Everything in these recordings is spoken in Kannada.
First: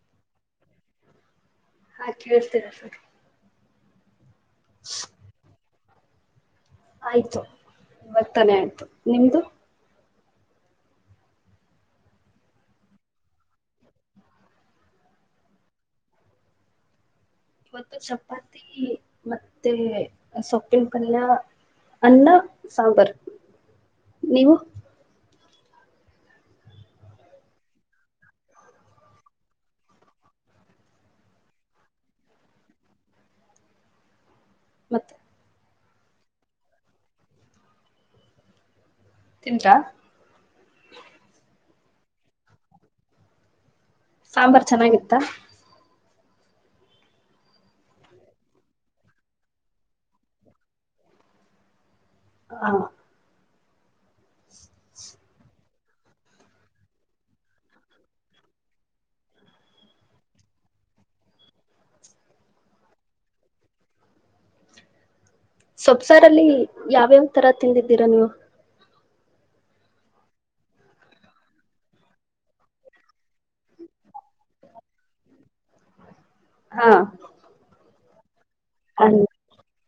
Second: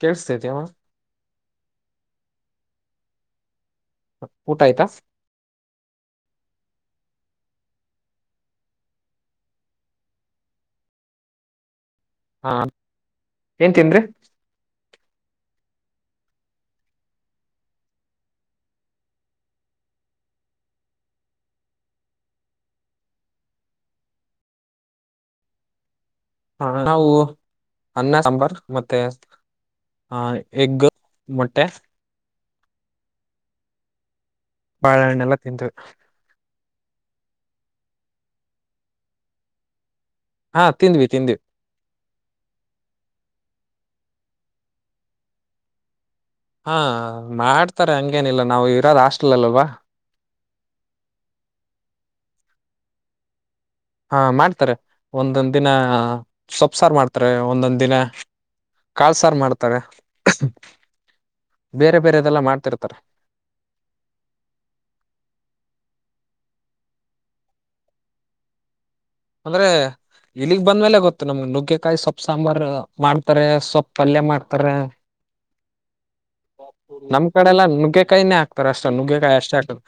ಕೇಳಸ್ತಾತ ಮ ಕೇಳ್ತಿಸಿದೆ ಸರ್ ಊಟ ಆಯ್ತಾ ಆಯ್ತು ಇವಗತ್ತಾನೆ ಆಯ್ತು ನಿಮ್ದು ಹಾ ಏನ್ ತಿನಂದ್ರೀ ಇವತ್ತು ಶಪಾತಿ ಮತ್ತೆ ಸೊಪ್ಪಿನ ಪಲ್ಯ ಅನ್ನ ಸಾಂಬರ್ ನೀವು ಹ ನಾವು ಅನ್ನ ಸಾಂಬಾರ್ ಮತ್ತೆ ಹಾ ಎಗ್ ಮೊಟ್ಟೆ ಮತ್ತೆ ಬಾಳಹಣ್ಣು ಎಲ್ಲಾ ತಿಂದವಿ ತಿಂದ್ರ ಹಾ ತಿಂದ್ವಿ ತಿಂದ್ವಿ ಸಾಂಬಾರ್ ಚೆನ್ನಾಗಿತ್ತ ಹಾ ಮಾಡ್ತಾರೆ ಹಂಗೇನಿಲ್ಲ ನಾವು ಇರೋದ್ ಹಾಸ್ಟಲ್ ಅಲ್ಲಿ ಅಲ್ವಾ ಹ. ಹಾ ಮಾಡ್ತಾರೆ ಒಂದೊಂದ್ ದಿನ ಸೊಪ್ಸಾರು ಮಾಡ್ತಾರೆ ಒಂದೊಂದ್ ದಿನ ಕಾಳು ಸಾರ್ ಮಾಡ್ತವೆ. ಬೇರೆ ಬೇರೆದೆಲ್ಲ ಮಾಡ್ತಿರ್ತಾರೆ. ಸೊಪ್ಸಾರಲ್ಲಿ ಯಾವ್ಯಾವ ತರ ತಿಂದಿದ್ದೀರಾ ನೀವು. ಅಂದ್ರೆ. ಇಲ್ಲಿಗ್ ಬಂದ್ಮೇಲೆ ಗೊತ್ತು ನಮಗ್ ನುಗ್ಗೆಕಾಯಿ ಸೊಪ್ಪು ಸಾಂಬಾರ್ ಮಾಡ್ತಾರೆ ಸೊಪ್ಪು ಪಲ್ಯ ಮಾಡ್ತಾರೆ. ಹಾ ನಮ್ ಕಡೆಲ್ಲಾ ನುಗ್ಗೆಕಾಯಿನೆ ಹಕ್ ತ್ತಾರೆ ಅಷ್ಟೇ ಅನ್ ನುಗ್ಗೆಕಾಯಿ ಅಷ್ಟೇ ಹಾಕೋದು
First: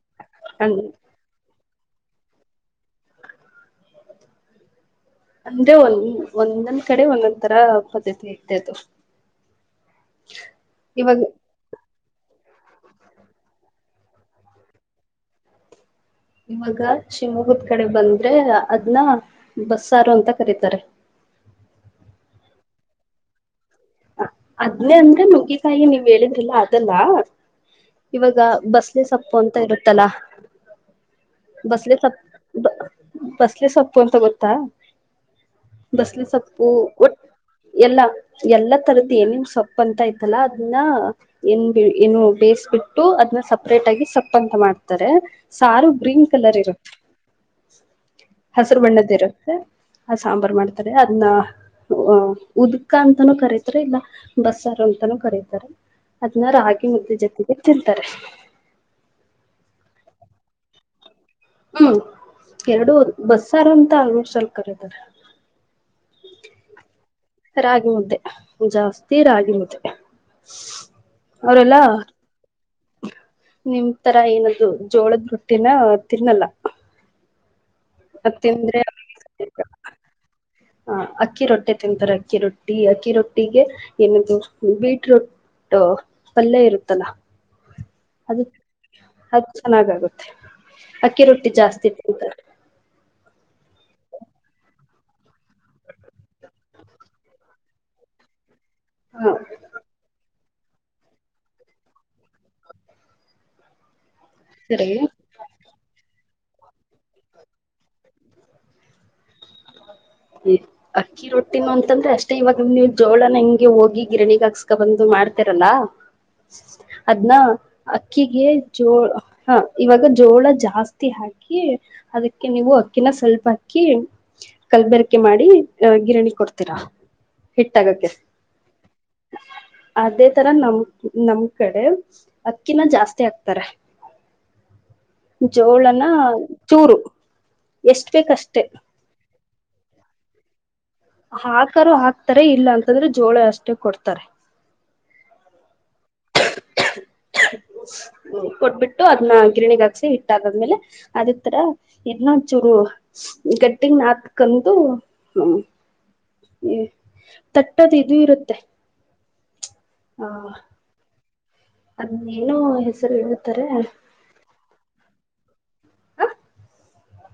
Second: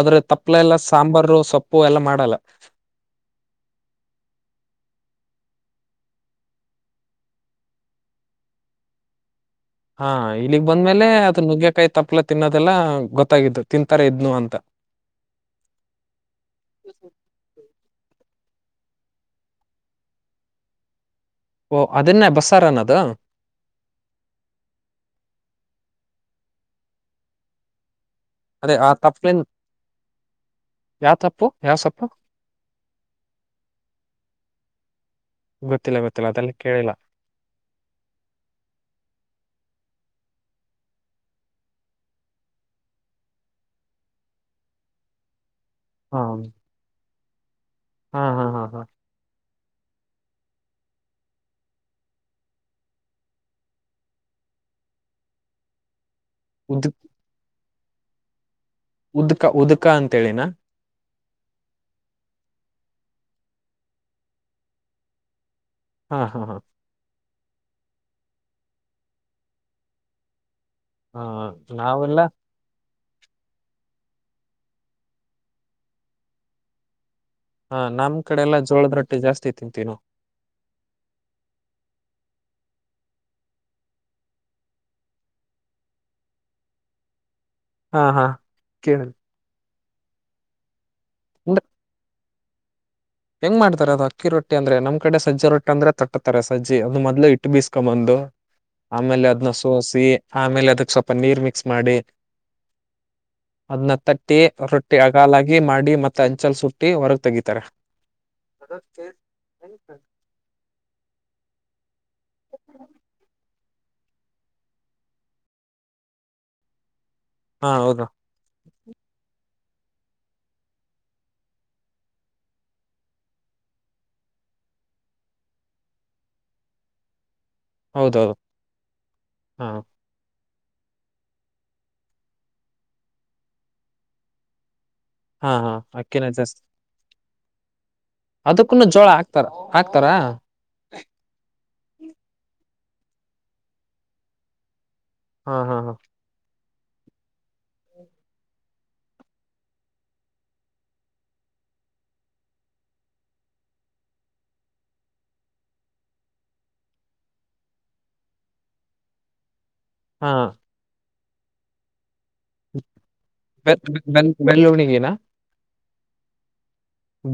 ಆದ್ರೆ ತಪ್ಪಲೆ ಅನ್ ಎಲ್ಲಾ ಸಾಂಬಾರು ಸೊಪ್ಪ್. ಪ್ಪು ಎಲ್ಲಾ ಮಾಡಲ್ಲ. ಅಂದೆ ಒಂದ ಒಂದೊಂದ್ ಕಡೆ ಒಂದೊಂದ್ ತರ ಪದ್ಧತಿ ಇ್ದದು. ಹಾ ಇಲ್ಲಿಗ್ ಬಂದ್ಮೇಲೆ ಅದನ್ನ ನುಗ್ಗೆಕಾಯ್ತ. ತಪ್ಲ ತಿನ್ನೋದೆಲ್ಲ ಗೊತ್ತಾಗಿದ್ದು ತಿಂತಾರೆ ಇದ್ನು ಅಂತ. ಇವಾಗ ಶಿವಮೊಹೂರ್ತ್. ಕಡೆ ಬಂದ್ರೆ ಅದನ್ನ ಬಸ್ಸಾರು ಅಂತ ಕರೀತಾರೆ. ಓ ಅದನ್ನೆ ಬಸ್ಸಾರು ಅನ್ನೋದು ಅದ್ನೇ ಅಂದ್ರ ನಗ್ಗಿಕಾಯಿ ನೀವ್ ಹೇಳಿದ್ರಿಲ್ಲ ಅದಲ್ಲ. ಇವಾಗ ಅದೇ ಆ ಬಸ್ಲೆ ಸೊಪ್ಪು ತಪ್ಲಿನ್ ಅಂತ ಇರುತ್ತಲಾ. ಯಾವ ತಪ್ಪು ಯಾವ ಬಸ್ಲೆ ಸೊಪ್ಪು ಸಪ್ಪ ಬಸ್ಲೆ ಸೊಪ್ಪು ಅಂತ ಗೊತ್ತಾ. ಗೊತ್ತಿಲ್ಲ ಬಸ್ಲಿ ಗೊತ್ತಿಲ್ಲ ಅದೆಲ್ಲ ಸೊಪ್ಪು ಕೇಳಿಲ್ಲ ಒಟ್ಟ ಎಲ್ಲ ಎಲ್ಲ. ತರದ ಏನೇನ್ ಸೊಪ್ಪ ಅಂತ ಇಐತಲ್ಲಾ ಅದನ್ನ ಏನ್ ಏನು ಬೇಯಿಸಬಿಟ್ಟು ಅದನ್ನ ಸಪ್ರೇಟ್. ತಗಿ ಸಪ್ಪ ಅಂತ ಮಾಡ್ತಾರೆ ಸಾರು ಹಾ ಗ್ರೀನ್ ಕಲರ್ ಇರುತ್ತೆ. ಹಾ ಹಾ ಹಾ ಹಾ ಹಸರು ಬಣ್ಣದ ಇರುತ್ತೆ ಆ ಸಾಂಬಾರ್ ಮಾಡ್ತಾರೆ ಅದ್ನ್ನ ಉದ್ಕ ಅಂತನೂ ಕರೀತಾರೆ ಇಲ್ಲ ಬಸ್ಸಾರ ಅಂತಾನೂ ಕರತಾರೆ ಅದನಾರ ಉದ್ ಆಾಗಿಿ ಮುದ್ದೆ ಜೊ ತಿಂತಾರೆ ಉದ್ಕ ಉದ್ಕ ಅಂತೇಳಿನ ಹ್ಮ್ ಎರಡು ಬಸ್ಸಾರು ಅಂತ ಆಲ್ಮೋಸ್ಟ್ ಅಲ್ ಕರಾರೆ ಹಾ ಹಾ ಹಾ ರಾಗಿ ಮುದ್ದೆ ಜಾಸ್ತಿ ರಾಗಿ ಮುದ್ದೆ ಹಾ ನಾವೆಲ್ಲ ನಿಂತರ ಏನ್ದು ಜೋಳದ್ ರೊಟ್ಟಿನ ತಿನ್ನಲ್ಲ ಹ ನಮ್ ಮ ಕಡೆ ಎಲ್ಲಾ ತಿಂದ್ರೆ ಜೋಳದ ರೊಟ್ಟಿ ಹ ಜಾಸ್ತಿ ತಿಂತೀವಿ ನಾವು [unintelligible] ಅಕ್ಕಿ ರೊಟ್ಟೆ ತಿಂತಾರೆ ಅಕ್ಕಿ ರೊಟ್ಟಿ ಟ್ಟಿ ಅಕ್ಕಿ ರೊಟ್ಟಿಗೆ ಏನದು ಬೀಟ್ರೋಟ್ ಪಲ್ಯ ಇರುತ್ತಲ್ಲ ಹಾ ಹಾ ಅದು ಕೇಳ ಅದು ಚೆನ್ನಾಗಾಗುತ್ತೆ ಅಕ್ಕಿ ರೊಟ್ಟಿ ಜಾಸ್ತಿ ತಿಂತಾರೆ ಹೆಂಗ ಮಾಡ್ತಾರೆ ಅದು ಅಕ್ಕಿ ರೊಟ್ಟಿ ಅಂದ್ರೆ ನಮ್ ಕಡೆ ಸಜ್ಜಿ ರೊಟ್ಟಿ ಅಂದ್ರೆ ತಟ್ಟತಾರೆ ಸಜ್ಜಿ ಅದು ಮೊದ್ಲು ಇಟ್ಟು ಬೀಸ್ಕೊಂಬಂದು ಆಮೇಲೆ ಹಾ ಅದ್ನ್ನ ಸೋಸಿ ಆಮೇಲೆ ಅದಕ್ ಸ್ವಲ್ಪ ನೀರ್ ಮಿಕ್ಸ್ ಮಾಡಿ ಹತ್ತ ಟ್ಟಿ ಸರಿ ರೊಟ್ಟಿ ಅಗಾಲಾಗಿ ಮಾಡಿ ಮತ್ತೆ ಅಂಚಲ್ ಸುಟ್ಟಿ ಹೊರಗ್ ತೆಗಿತಾರೆ ಅದ್ಟೇ [unintelligible] ಅಕ್ಕಿ ರೊಟ್ಟಿನ ಅಂತಂದ್ರೆ ಅಷ್ಟೇ ಇವಾಗ ನೀವು ಜೋಳನ ಹೆಂಗೆ ಹೋಗಿ ಗಿರಣಿಗ್ ಹಾಕ್ಸ್ಕ ಬಂದು ಮಾಡ್ತರಲ್ಲ ಅದನ್ನ ಹಾ ಹೌದು ಅಕ್ಕಿಗೆ ಜೋ ಹಾ ಇವಾಗ ಜೋಳ ಜಾಸ್ತಿ ಹಾಕಿ ಅದಕ್ಕೆ ನೀವು ಅಕ್ಕಿನ ಸ್ವಲ್ಪ ಅಕ್ಕಿ ಕಲ್ಬರ್ಕೆ ಮಾಡಿ ಅ ಗಿರಣಿ ಗೆ ಕೊಡ್ತೀರಾ ಹಿಟ್ಟಾಗಕ್ಕೆ ಹೌದೌದು ಹಾ ಅದೇ ತರ ನಮ ನಮ್ ಕಡೆ ಅಕ್ಕಿನ ಜಾಸ್ತಿ ಆಗ್ತಾರೆ ಹಾ ಹಾ ಜೋಳನ ಅಕ್ಕಿನ ಚೂರು ಎಷ್ಟ್ ಬೇಕಷ್ಟೆ ಅದಕ್ಕೂನ್ನ ಜೋಳ ಹಾಕ್ತಾರ ಹಾಕ್ತಾರಾ ಂದ್ರೆ [unintelligible] ಜೋಳ ಅಷ್ಟೆ ಕೊಡ್ತಾರೆ ಹಾ ಹಾ ಹಾ ಕೊಟ್ಬಿಟ್ಟು ಅದ್ನ್ನ ಗಿರಣಿಗ್ ಹಾಕ್ಸಿ ಹಿಟ್ಟಾಗಾದ್ಮೇಲೆ ಅದ ತರ ಇದ ಇ ಚೂರು ಗಟ್ಟಿಗೆ ನಾತ್ಕಂತ ಹ್ಮ ತಟ್ಟದ ಇದು ಇರುತ್ತೆ ಹಾ ಹೇಳ್ತಾರೆ ಬೆ ಆ ಬೆ ಬೆಲ್ಲುಣಿಗೆಿನ [unintelligible]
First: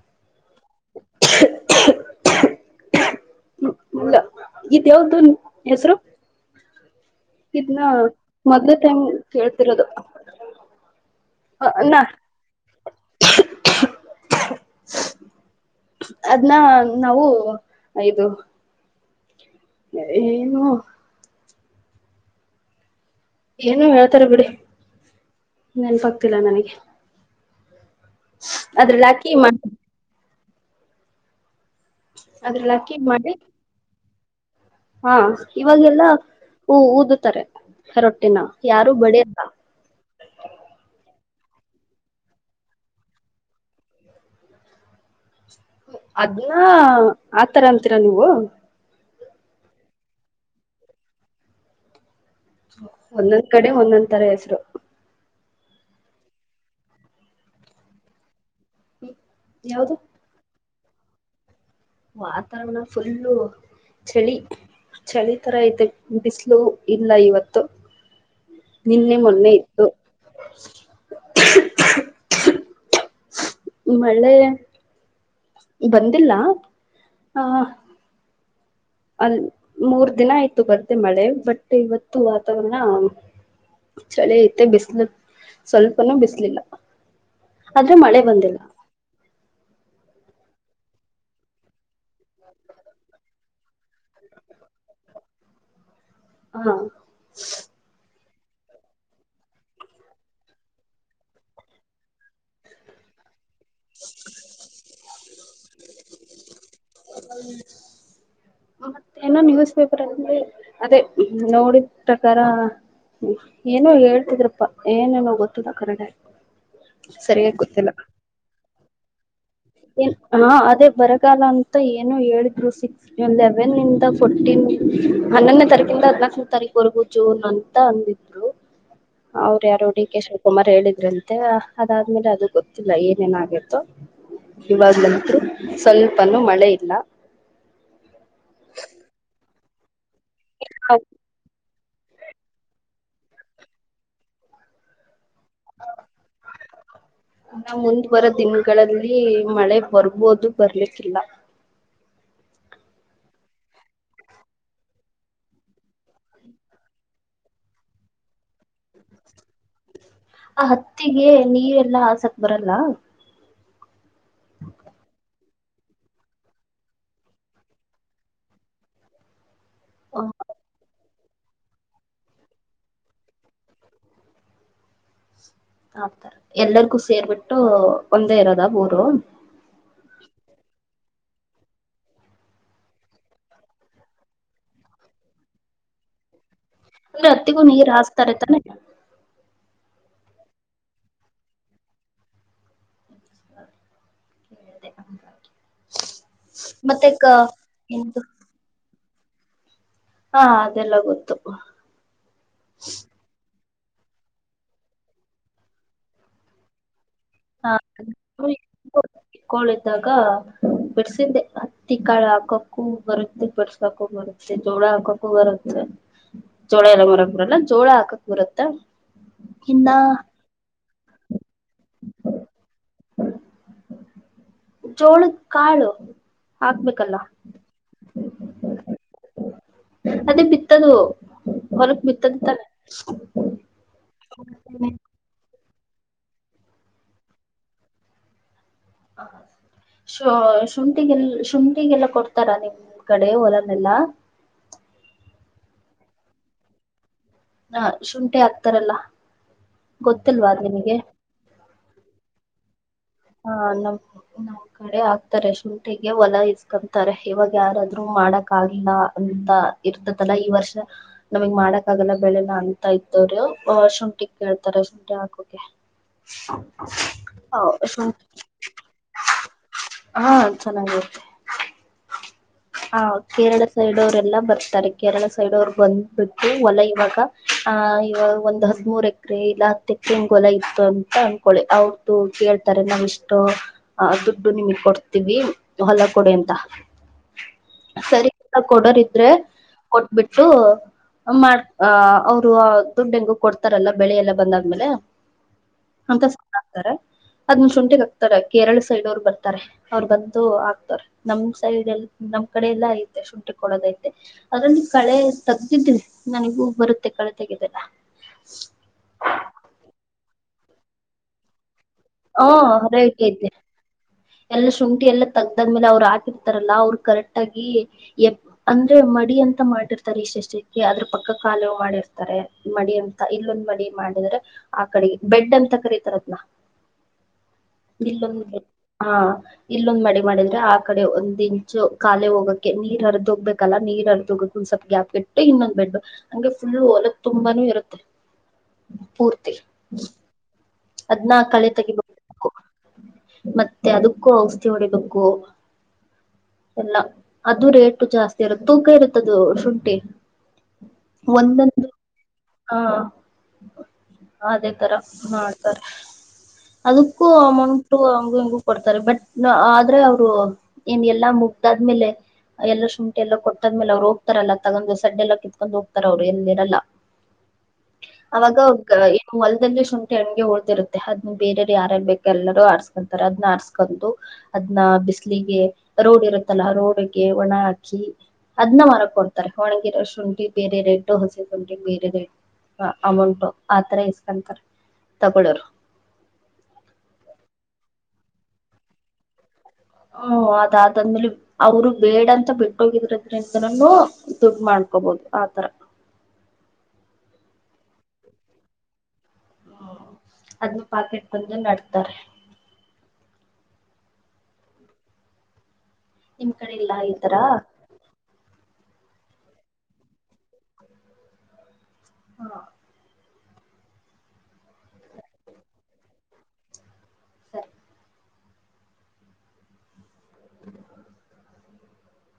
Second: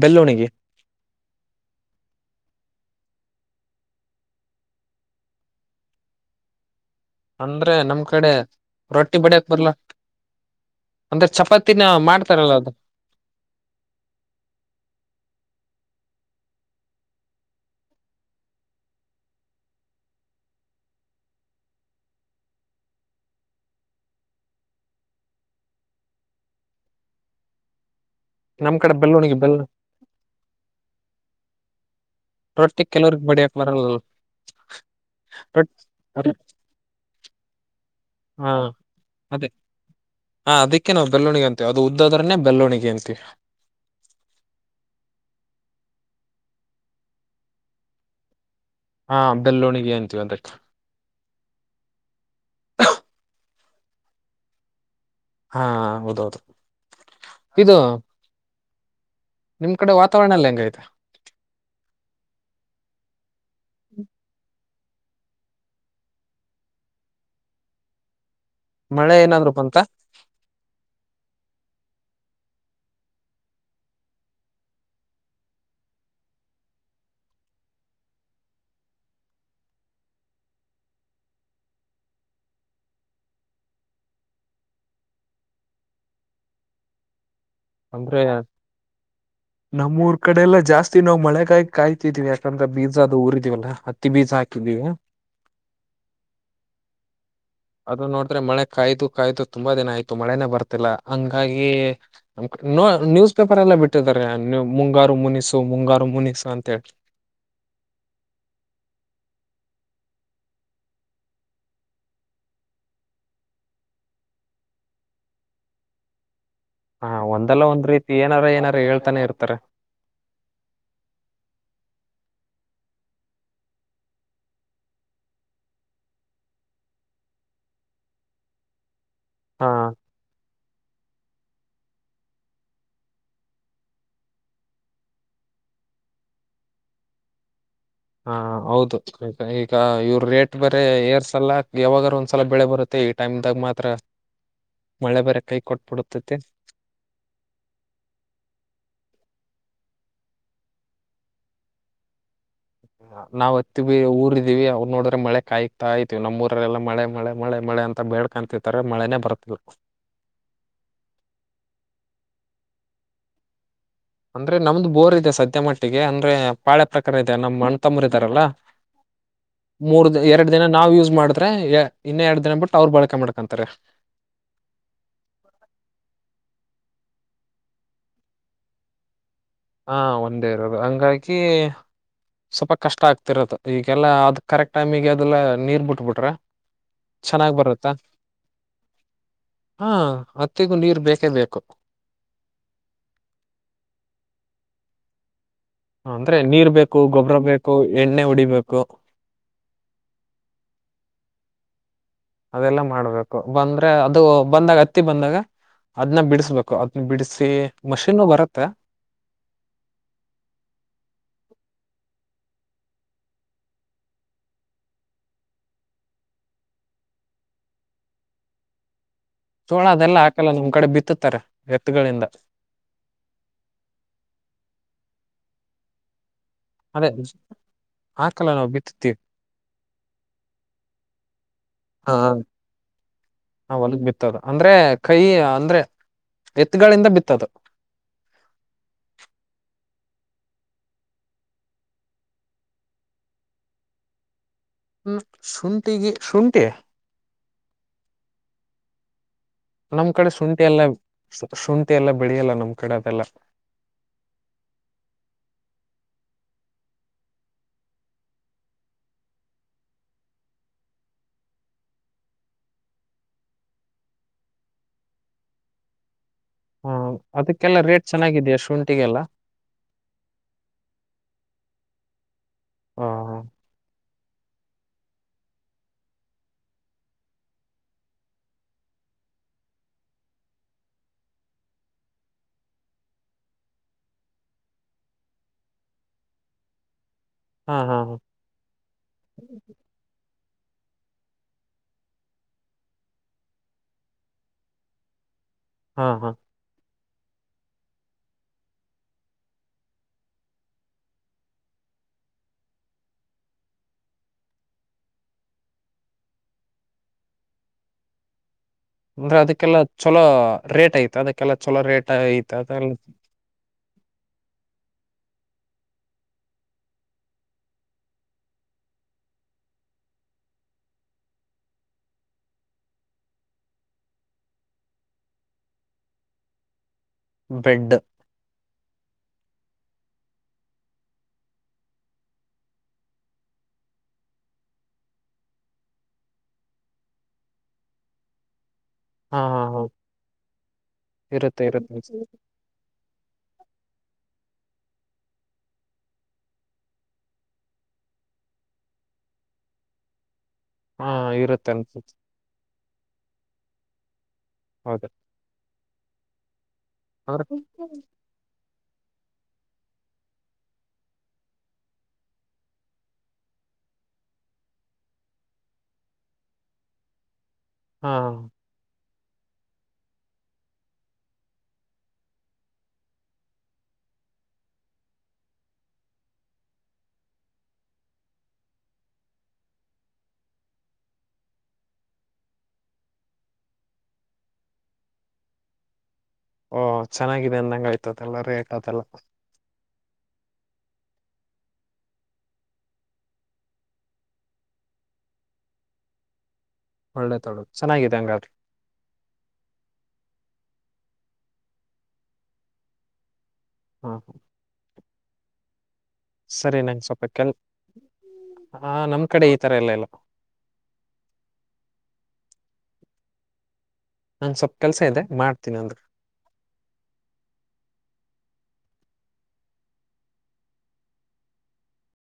ಬೆಲ್ಲೋಣಿಗೆ ಇ ಯಾವ್ದು ಹೆಸರು ಅಂದ್ರೆ ಇದನ್ನ ನಮ್ ಕಡೆ ಮೊದ್ಲೇ ಟೈಮ್ ರೊಟ್ಟಿ ಬಡಿಯಕ್ ಬರ್ಲ್ಲ ಕೇಳ್ತಿರೋದು ಅಂದ್ರೆ ಚಪಾತಿನ ಅನ್ನ ಮಾಡ್ತಾರಲ್ಲ ಅದು ಅದ್ನ್ನ ನಾವು ಇದು ಏನು ಏನೊ ಹೇಳ್ತಾರ ಬಿಡಿ ನೆನಪಾಗ್ತಿಲ್ಲ ನನಗೆ ನಮ್ ಕಡೆ ಅದ್ರಲ್ಲ ಹಾಕಿ ಬೆಲ್ಲುಣಿಗೆ ಮಾಡ ಬೆಲ್ಲ ಅದ್ರಲ್ಲಿ ರೊಟ್ಟಿ ಹಾಕಿ ಕೆಲವ್ರರಿಗೆ ಮಾಡಿ ಬಡಿಯಾಕ್ ಬರಲಲ್ ಹಾ ಇವಾಗೆಲ್ಲಾ ಹಊ ಊದತಾರೆ ರೊಟ್ಟಿನ ಹಾ ಯಾರು ಬಡಿಯಲ್ಲಾ ಹಾ ಅದಿಕ್ಕೆ ನ ಬೆಲ್ಲವಣಿಗೆ ಅಂತೆ ಅದು ಉದ್ದದ್ರನ್ನೇ ಬೆಲ್ಲವಣಿಗೆ ಅಂತ ಅದ್ನ್ ಆತರ ಅಂತೀರ ನೀವು ಹಾ ಬೆಲ್ಲೋಣಗಿ ಅಂತೀವ್ ಅದಕ್ಕ ಒಂದೊಂದ್ ಕಡೆ ಒಂದೊಂದ ತರಾ ಹೆಸರು ಹಾ ಹೌದೌದು ಇದು ನಿಮ್ ಯಾವ್ದು ಕಡೆ ವಾತಾವರಣ ಎಲ್ಲ ಹೆಂಗ ಐತೆ ವಾತಾವರಣ ಫುಲ್ಲು ಚಳಿ ಚಳಿ ತರ ಐತೆ ಬಿಸ್ಲು ಇಲ್ಲ ಇವತ್ತು. ಮಳೆ ನಿನ್ನೆ ಮೊನ್ನೆ ಏನಾದ್ರು ಬಂತ ಇತ್ತು ಮಳೆ ಬಂದಿಲ್ಲ ಆ ಅಲ್ ಮೂರ್ ದಿನ ಆಯ್ತು ಬರ್ತೆ ಮಳೆ ಬಟ್ ಇವತ್ತು ವಾತಾವರಣ ಚಳಿ ಐತೆ ಬಿಸ್ಲು ಸ್ವಲ್ಪನೂ ಬಿಸಲಿಲ್ಲ ಆದ್ರೆ ಮಳೆ ಬಂದಿಲ್ಲ ನಮ್ಮೂಊರ್ ಕಡೆ ಎಲ್ಲ ಜಾಸ್ತಿ ನಾವು ಮಳೆಗಾಗಿ ಕಾಯ್ತಿದೀವಿ ಯಾಕಂದ್ರ ಬೀಜ ಅದು ಊರಿದೀವಲ್ಲಾ ಬಿಜಾ ಹಾಕಿದೀವಿ ಹಾ ಅದು ನೋಡಿದ್ರೆ ಮಳೆ ಕಾಯ್ದು ಕಾಯ್ದು ತುಂಬಾ ದಿನ ಆಯ್ತು ಮಳೆನೆೇ ಬರ್ತಿಲ್ಲ ಹಂಗಾಗಿ ಮ ನ್ಯೂಸ್ ಪೇಪರ್ ಎಲ್ಲಾ ಬಿಟ್ಟಿದಾರೆ ನ್ ಮುಂಗಾರು ಮುನಿಸು ಮುಂಗಾರು ಮುನಿಸು ಅಂತೇಳಿ [inaudible] ಮತ್ತೇನ ನ್ಯೂಸ್ ಪೇಪರ್ ಅಲ್ಲಿ ಅದೇ ನೋಡಿದ ಪ್ರಕಾರಾ ಹ್ಮ ಏನೋ ಹೇಳ್ತಿದ್ರಪ್ಪಾ ಏನೇನೋ ಗೊತ್ತದ ಕರಡೆ ಹಾ ಸರಿಯಾಗಿ ಒಂದಲ್ಲ ಒಂದ್ ಗೊತ್ತಿಲ್ಲ ರೀತಿ ಏನಾರ ಏನಾರ ಹೇಳ್ತಾನೆ ಇರ್ತಾರೆ ಹಾ ಅದೇ ಬರಗಾಲಾ ಅಂತ ಏನ ಹೇಳಿದ್ರು ಸಿಕ್ಸ್ ಲೆವೆನ್ ಇಂದ ಫೋರ್ಟೀನ್ ಹನ್ನೊಂದನೇ ತಾರೀಕಂದ ಹದಿನಾಲ್ಕನೇ ತಾರೀಕು ರೆಗೂ ಜೂನ್ ಅಂತ ಅಂದಿದ್ರು ಅವರು ಹಾ ಯಾರೋ ಡಿ ಕೆ ಶಿವಕುಮಾರ್ ಹೇಳಿದ್ರರು ಅಂತ ಮತ್ತೆ ಅದಾದ್ಮೇಲೆ ಅದು ಗೊತ್ತಿಲ್ಲ ಏನೇನ ಆಗಿತ್ತು ಇವಾಗ್ಲನ್ ತೃ ಸ್ವಲ್ಪನೂ ಮಳೆ ಇಲ್ಲಾ ಹಾ ಹೌದು ಈಗ ಈಗ ಇವ್ರ ರೇಟ್ ಬೇರೆ ಏರ್ ಸಲ ಯಾವಾಗ್ಲೂ ಒಂದ್ಸಲ ಬೆಳೆ ಬರುತ್ತೆ ಈ ಟೈಮ್ ದಾಗ ಮಾತ್ರ ಮಳೆ ಬೇರೆ ಕೈ ಕೊಟ್ಬಿಡತೈತಿ ಇ ನಾ ಮುಂದ ಬರುವರ ದಿನಗಳಲ್ಲಿ ಮಳೆ ಬರ್ಬೋದು ಬರ್ಲಿಕ್ಕಿಲ್ಲಾ ನಾವ್ ಹತ್ತು ಬಿ ಊರ್ ಇದೀವಿ ಅವ್ರು ನೋಡಿದ್ರೆ ಮಳೆ ಕಾಯತಾಯತೀವಿ ನಮ್ಮ ಊರಲ್ಲ ಮಳೆ, ಮಳೆ ಮಳೆ, ಮಳೆ, ಮಳೆ ಅಂತ ಬೇಳ್ಕತಿರ್ರೆ ಮಳೆನನೆ ಬರ್ತಿರು ಆ ಹತ್ತಿಗೆ ನೀರೇಲ್ಲಾ ಹಾಸಕ್ ಬರಲ್ಲಾ ಅಂದ್ರೆ ನಮ್ದು ಬೋರ್ ಇದೆ ಸದ್ಯ ಮಟ್ಟಿಗೆ ಅಂದ್ರೆ ಪಾಳೆ ಪ್ರಕಾರ ಇದೆ ನಮ್ಮ್ ಅಣ್ಣತಮ್ಮರ್ ಇದ್ದಾರಲ್ಲಾ ಮೂರ್ ಎರಡು ದಿನ ನಾವು ಯೂಸ್ ಮಾಡವಿ ಇನ್ನ ಎರಡು ದಿನ ಬಿಟ್ಟು ಅವ್ರ ಬಳಕೆ ಮಾಡ್ಕೊಂತಾರೆ ಆತರ ಎಲ್ಲರಿಗೂ ಸೇರ್ಬಿಟ್ಟು ಒಂದೇ ಇರೋದ ಬೋರು ಹಾ ಒಂದೇ ಇರೋದು ಹಂಗಾಗಿ ಸ್ವಲ್ಪ ಕಷ್ಟ ಆಗ್ತಿರತ್ತ ಈಗೆಲ್ಲಾ ಅದ ಕರೆಕ್ಟ್ ಟೈಮಿಗೆ ಅದೆಲ್ಲಾ ನೀರ್ ಬಿಟ್ಬಿಟ್ರೆ ಅಂದ್ರೆ ಚೆನ್ನಾಗ್ ಹತ್ತಿಗೂ ಬರುತ್ತಾ ನೀರು ಹಾಸ್ತಾರತಾನೆ ಹಾ ಹತ್ತಿಗೂ ನೀರ್ ಬೇಕೇ ಬೇಕು. [unintelligible] ಅಂದ್ರೆ ನೀರ್ ಬೇಕು ಮತ್ತೆ ಕ ಗೊಬ್ಬರ ಬೇಕು ಎಂತ ಎಣ್ಣೆ ಉಡಿಬೇಕು ಹಾ ಅದೆಲ್ಲ ಗೊತ್ತು ಅದೆಲ್ಲ ಮಾಡ್ಬೇಕು ಬಂದ್ರೆ ಅದು ಬಂದಾಗ ಹತ್ತಿ ಬಂದಾಗ ಅದ್ನ್ನ ಬಿಡಸ್ಬೇಕು ಹಾ ತಿಕ್ಕಳಿದ್ದಾಗ ಬಿಡ್ಸಿದ್ದೆ ತಿಕ್ಕಾಳ ಹಾಕಕ್ಕೂ ಬರುತ್ತೆ ಬಡ್ಸಾಕು ಬರುತ್ತೆ ಜೋಳ ಹಾಕಕು ಬರುತ್ತೆ ಜೋಳ ಎಲ್ಲ ಮರಕ್ ಬರಲ್ಲ ಜೋಳ ಹಾಕಕ್ ಬರತ್ತ ಚೋಳ ಅದೆಲ್ಲಾಕಲ್ಲ ನಮ್ ಕಡೆ ಬಿ ಹ ತರ ಎತ್ತುಗಳಿಂದ ಜೋಳ ಕಾಳು ಅದೇ ಹಾಕ್ಬೇಕಲ್ಲ ಆಕಲ್ಲ ನಾವು ಬಿತ್ತತಿೀವಿ ಅದೇ ಬಿತ್ತದು ಹೊಲಕ್ ಹಾ ಬಿತ್ತದು ತಾನೆ ಹೊಲಗ್ ಬಿತ್ತದ ಅಂದ್ರೆ ಕೈ ಅಂದ್ರೆ ಎತ್ತುಗಳಿಂದ ಬಿತ್ತದು [inaudible] [inaudible] ಶು ಶುಂಠಿಗೆಲ್ಲ ಶುಂಠಿಗೆಲ್ಲ ಕೊಡ್ತಾರ ನಿಮ್ ಕಡೆ ಹೊಲನೆೆಲ್ಲ ಹ್ಮ ಶತಿ ಶಣಟ ಹಾ ಶುಂಠಿ ಆಗ್ತಾರಲ್ಲ ನಮ್ ಕಡೆ ಶುಂಠಿ ಎಲ್ಲ ಶುಂಠಿ ಎಲ್ಲ ಬೆಳಲ್ಲ ನಮ್ ಕಡೆ ಅದೆಲ್ಲ ಹಾ ನಮ್ ನಮ್ ಕಡೆ ಆಗ್ತಾರೆ ಶುಂಠಿಗೆ ಹೊಲ ಇ ಂತಾರೆ ಇವಾಗ ಯಾರಾದ್ರು ಮಾಡಕ್ ಆಲ್ಲ ಅಂತ ಇರ್ತದಲ್ಲ ಈ ವರ್ಷ ನಮಗ್ ಮಾಡಕ್ಕಾಗಲ್ಲ ಬೆಳೆಲ್ಲ ಅಂತ ಇದ್ದವ್ರರು್ ಶುಂಠಿ ಕೇಳ್ತಾರೆ ಶುಂಠಿ ಹಾಕೋಕ ಹಾ ಅದಕ್ಕೆಲ್ಲ ರೇಟ್ ಚೆನ್ನಾಗಿದೆಯಾ ಶುಂಠಿಗೆಲ್ಲ ಹಾ ಹಾ ಹ ಕೇರಳ ಸೈಡ್ ಅವ್ರ ಲ್ಲ ಬರ್ತಾರೆ ಕೇರಳ ಸೈಡ್ ಅವ್ರಗ್ ಬಂದ್ಬಟ್ಟು ಹೊಲ ಇವಾಗ ಆ ಒಂದ ಹದ್್ಮೂರು ಅ್ರೆ ಇಲ್ಲಾ ತೆಕ್ಕಂಗ ಗೊಲ ಇತ್ತು ಅಂತ ಅನ್ಕೊಳ್ಳಿ ಅವ್ರ್ದು ಕೇಳ್ ತಾರೆ ನಾವ್ ಇಷ್ಟೋ ಅ ದುಡ್ಡು ನಿಮಗ್ ಕೊಡ್ತೀವಿ ಹೊಲ ಕೊಡೆ ಅಂತ ಹಾ ಹಾ ಸರಿ ಎಲ್ಲ ಕೊಡೋರ ಇದ್ರೆ ಕೊಟ್ಬಿಟ್ಟು ಮಾಡ್ ಆ ಅವ್ರು ದುಡ್ಡೆಂಗೂ ಕೊಡ್ತಾರಲ್ಲ ಬೆಳೆಲ್ಲ ಬಂದಾದ್ಮೇಲೆ ಹಾ ಹಮ ಹಾ ಕಸ ಆತಾರ ಅದ್ಂದ ಶುಂಠಿಗ್ ಹಾಕ್ತಾರೆ ಕೇರಳ ಸೈಡ್ ಅವ್ರು ಬರ್ತಾರೆ ಅವ್ರು ಬಂದು ಆಗ್ತಾರ ನಮ್ ಸೈಡ್ ಎ ನಮ್ಮ್ ಕಡೆ ಎಲ್ಲಾ ಐತೆ ಶುಂಠಿ ಕೊಡೋದಐತೆ ಅದ್ರಲ್ಲಿ ಕಳೆ ತೆಗ್ದಿದ್ರಿ ನನಗೂ ಬರುತ್ತೆ ಕಳೆ ಸಿಗಿದ್ದಲ್ಲ ಅಂದ್ರೆ ಅದಕ್ಕೆಲ್ಲಾ ಚಲೋ ರೇಟ್ ಐತ ಅದಕ್ಕೆಲ್ಲಾ ಚಲೋ ರೇಟ್ ಹ ಐತ ಅದೆಲ್ಲ ಹರೇ ಕೈತೆ ಎಲ್ಲ ಶುಂಠಿ ಎಲ್ಲ ತಗ್ದಾದ್ಮೇಲೆ ಅವ್ರು ಹಾಕಿರ್ತಾರಲ್ಲ ಅವ್ರು ಕರೆಕ್ ಆಗಿ ಎ ಅಂದ್ರೆ ಮಡಿ ಅಂತ ಮಾಡಿರ್ತಾರೆ ಇಷ್ಟೆಷ್ಟಕ್ಕೆ ಅದ್ರ ಪಕ್ಕ ಕಾಲ ಮಾಡಿರ್ತಾರೆ ಮಡಿ ಅಂತ ಇಲ್ಲೊಂದ್ ಮಡಿ ಮಾಡಿದ ಆ ಕಡೆ ಬೆಡ್ ಅಂತ ಕರೀತಾರದನಾ ಬೆಡ್ ಇಲ್ಲೊಂದು ಬೆಡ್ ಇಲ್ಲೊಂದ್ ಮಡಿ ಮಾಡಿದ್ರೆ ಆ ಕಡೆ ಒಂದ್ ಇಂಚು ಕಖಾಲಿ ಹೋಗಕ್ಕೆ ನೀರ್ ಹರದ ಹೋಗ್ಬೇಕಲ್ಲ ನೀರ್ ಹರ್ ಂದ್ ಸ್ವಲ್ ಗ್ಯಾಪ್ಗೆಟ್ಟು ಇನ್ನೊ್ ಬೆಡ್ಡು ಹಂಗೆ ಫುಲ್ ಹೊಲ ತುಂಬಾನು ಇರುತ್ತೆ [unintelligible] ಹಾ ಪೂರ್ತಿ ಹಾ ಹಾ ಅದ್ನ್ನ ಇರುತ್ತೆ ಕಳೆ ಇರುತ್ತೆ ಅನ್ಸುತ್ತೆ. ತೆಗಿಬೇಕು ಮತ್ತೆ ಅದಕ್ಕೂ ಔಷಧಿ ಹೊಡಿಬೇಕು ಎಲ್ಲ ಅದು ರೇಟು ಜಾಸ್ತಿ ಇರುತ್ತೆ ತೂಕ ಇರುತ್ತದು ಶುಂಠಿ ಹಾ ಇರುತ್ತೆ ಒಂದೊಂದು ಅನ್ಸುತ್ತೆ ಹಾ ಅದೇ ತರ ಹೌದು ಮಾಡ್ತಾರೆ ಅದಕ್ಕೂ ಅಂದ್ರೆ ಅಮೌಂಟ್ ಹಂಗು ಹಿಂಗು ಕೊಡ್ತಾರೆ ಬಟ್ ನ ಆದ್ರೆ ಅವ್ರು ಏನ್ ಎಲ್ಲಾ ಮುಗ್ದಾದ್ಮೇಲೆ ಎಲ್ಲ ಶುಂಠಿ ಎಲ್ಲ ಕೊಟ್ಟದ್ಮೇಲೆ ಅವ್ರು ಹೋಗ್ತಾರಲ್ಲ ತಗೊಂಡ್ ಸಡ್ಡೆ ಎಲ್ಲ ಕಿತ್ಕೊಂಡ್ ಹೋಗ್ತಾರ ಅವ್ರು ಎಲ್ಲಿರಲ್ಲ [inaudible] ಅವಾಗಗ ಇ ಮಲದದಲ್ಲಿ ಶುಂಠಿ ಉಳ್ದಿರುತ್ತೆ ಅದ್ ಬೇರೆಯರು ಯಾರ ಬೇಕ ಎಲ್ಲರೂ ಆಸ್ಕೊಂತಾರೆ ಅದನ್ನ ಆರ್ಸ್ಕೊಂಡು ಅದ್ನ ಬಿಸ್ಲ ಹಗೆ ರೋಡ್ ಇರುತ್ತಲ್ಲ ರೋಡ್ಗೆ ಒಣ ಹಾಕಿ ಅದ್ನ ಮರಕ್ ಕೊಡ್ತಾರೆ ಒಣಗಿರೋ ಶುಂಠಿ ಬೇರೆ ರೇಡ್ ಹಸಿ ಶುಂಠಿ ಬೇರೆ ರೇಡ್ ಹ ಅಮೌಂಟ್ ಆತರ ಇಸ್ಕಂತರ ತಗಳೋರು ಓ ಚೆನ್ನಾಗಿದೆ ಅಂದಂಗ ಆಯ್ತದೆ ಎಲ್ಲ ರೇಟ್ ಆದೆಲ್ಲ ಹ್ಮ ಅದಾದಾದ್ಮೇಲೆ ಅವರು ಬೇಡ ಅಂತ ಬಿಟ್ಟೋಗಿದ್ರದ್ರಿಂದನು ದುಡ್ ಮಾಡ ಹಕೋಬಹುದು ಆತರ ಒಳ್ಳೆತೊಳು ಚೆನ್ನಾಗಿದೆ ಅಂಗತ್ ಹ್ಮ ಅದ್ನ್ ಪಾಕ ಇಟ್ಕಂದು ನಡ್ತಾರೆ ಹ್ಮ ಹಾ ನಿಮ್ ಕಡೆ ಸರಿ ಇಲ್ಲಾ ನಂಗ ಈ ಸೊಪ ತರಾ? ಕೆಲ್ ಹಾ ನಮ್ ಕಡೆ ಈ ತರ ಎಲ್ಲ ಇಲ್ಲ ನಾ ಸ್ವಲ್ಪ್ ಕೆಲ್ಸ ಇದೆ ಮಾಡ್ತೀನಿ ಅಂದರು ಸರಿ ಹ.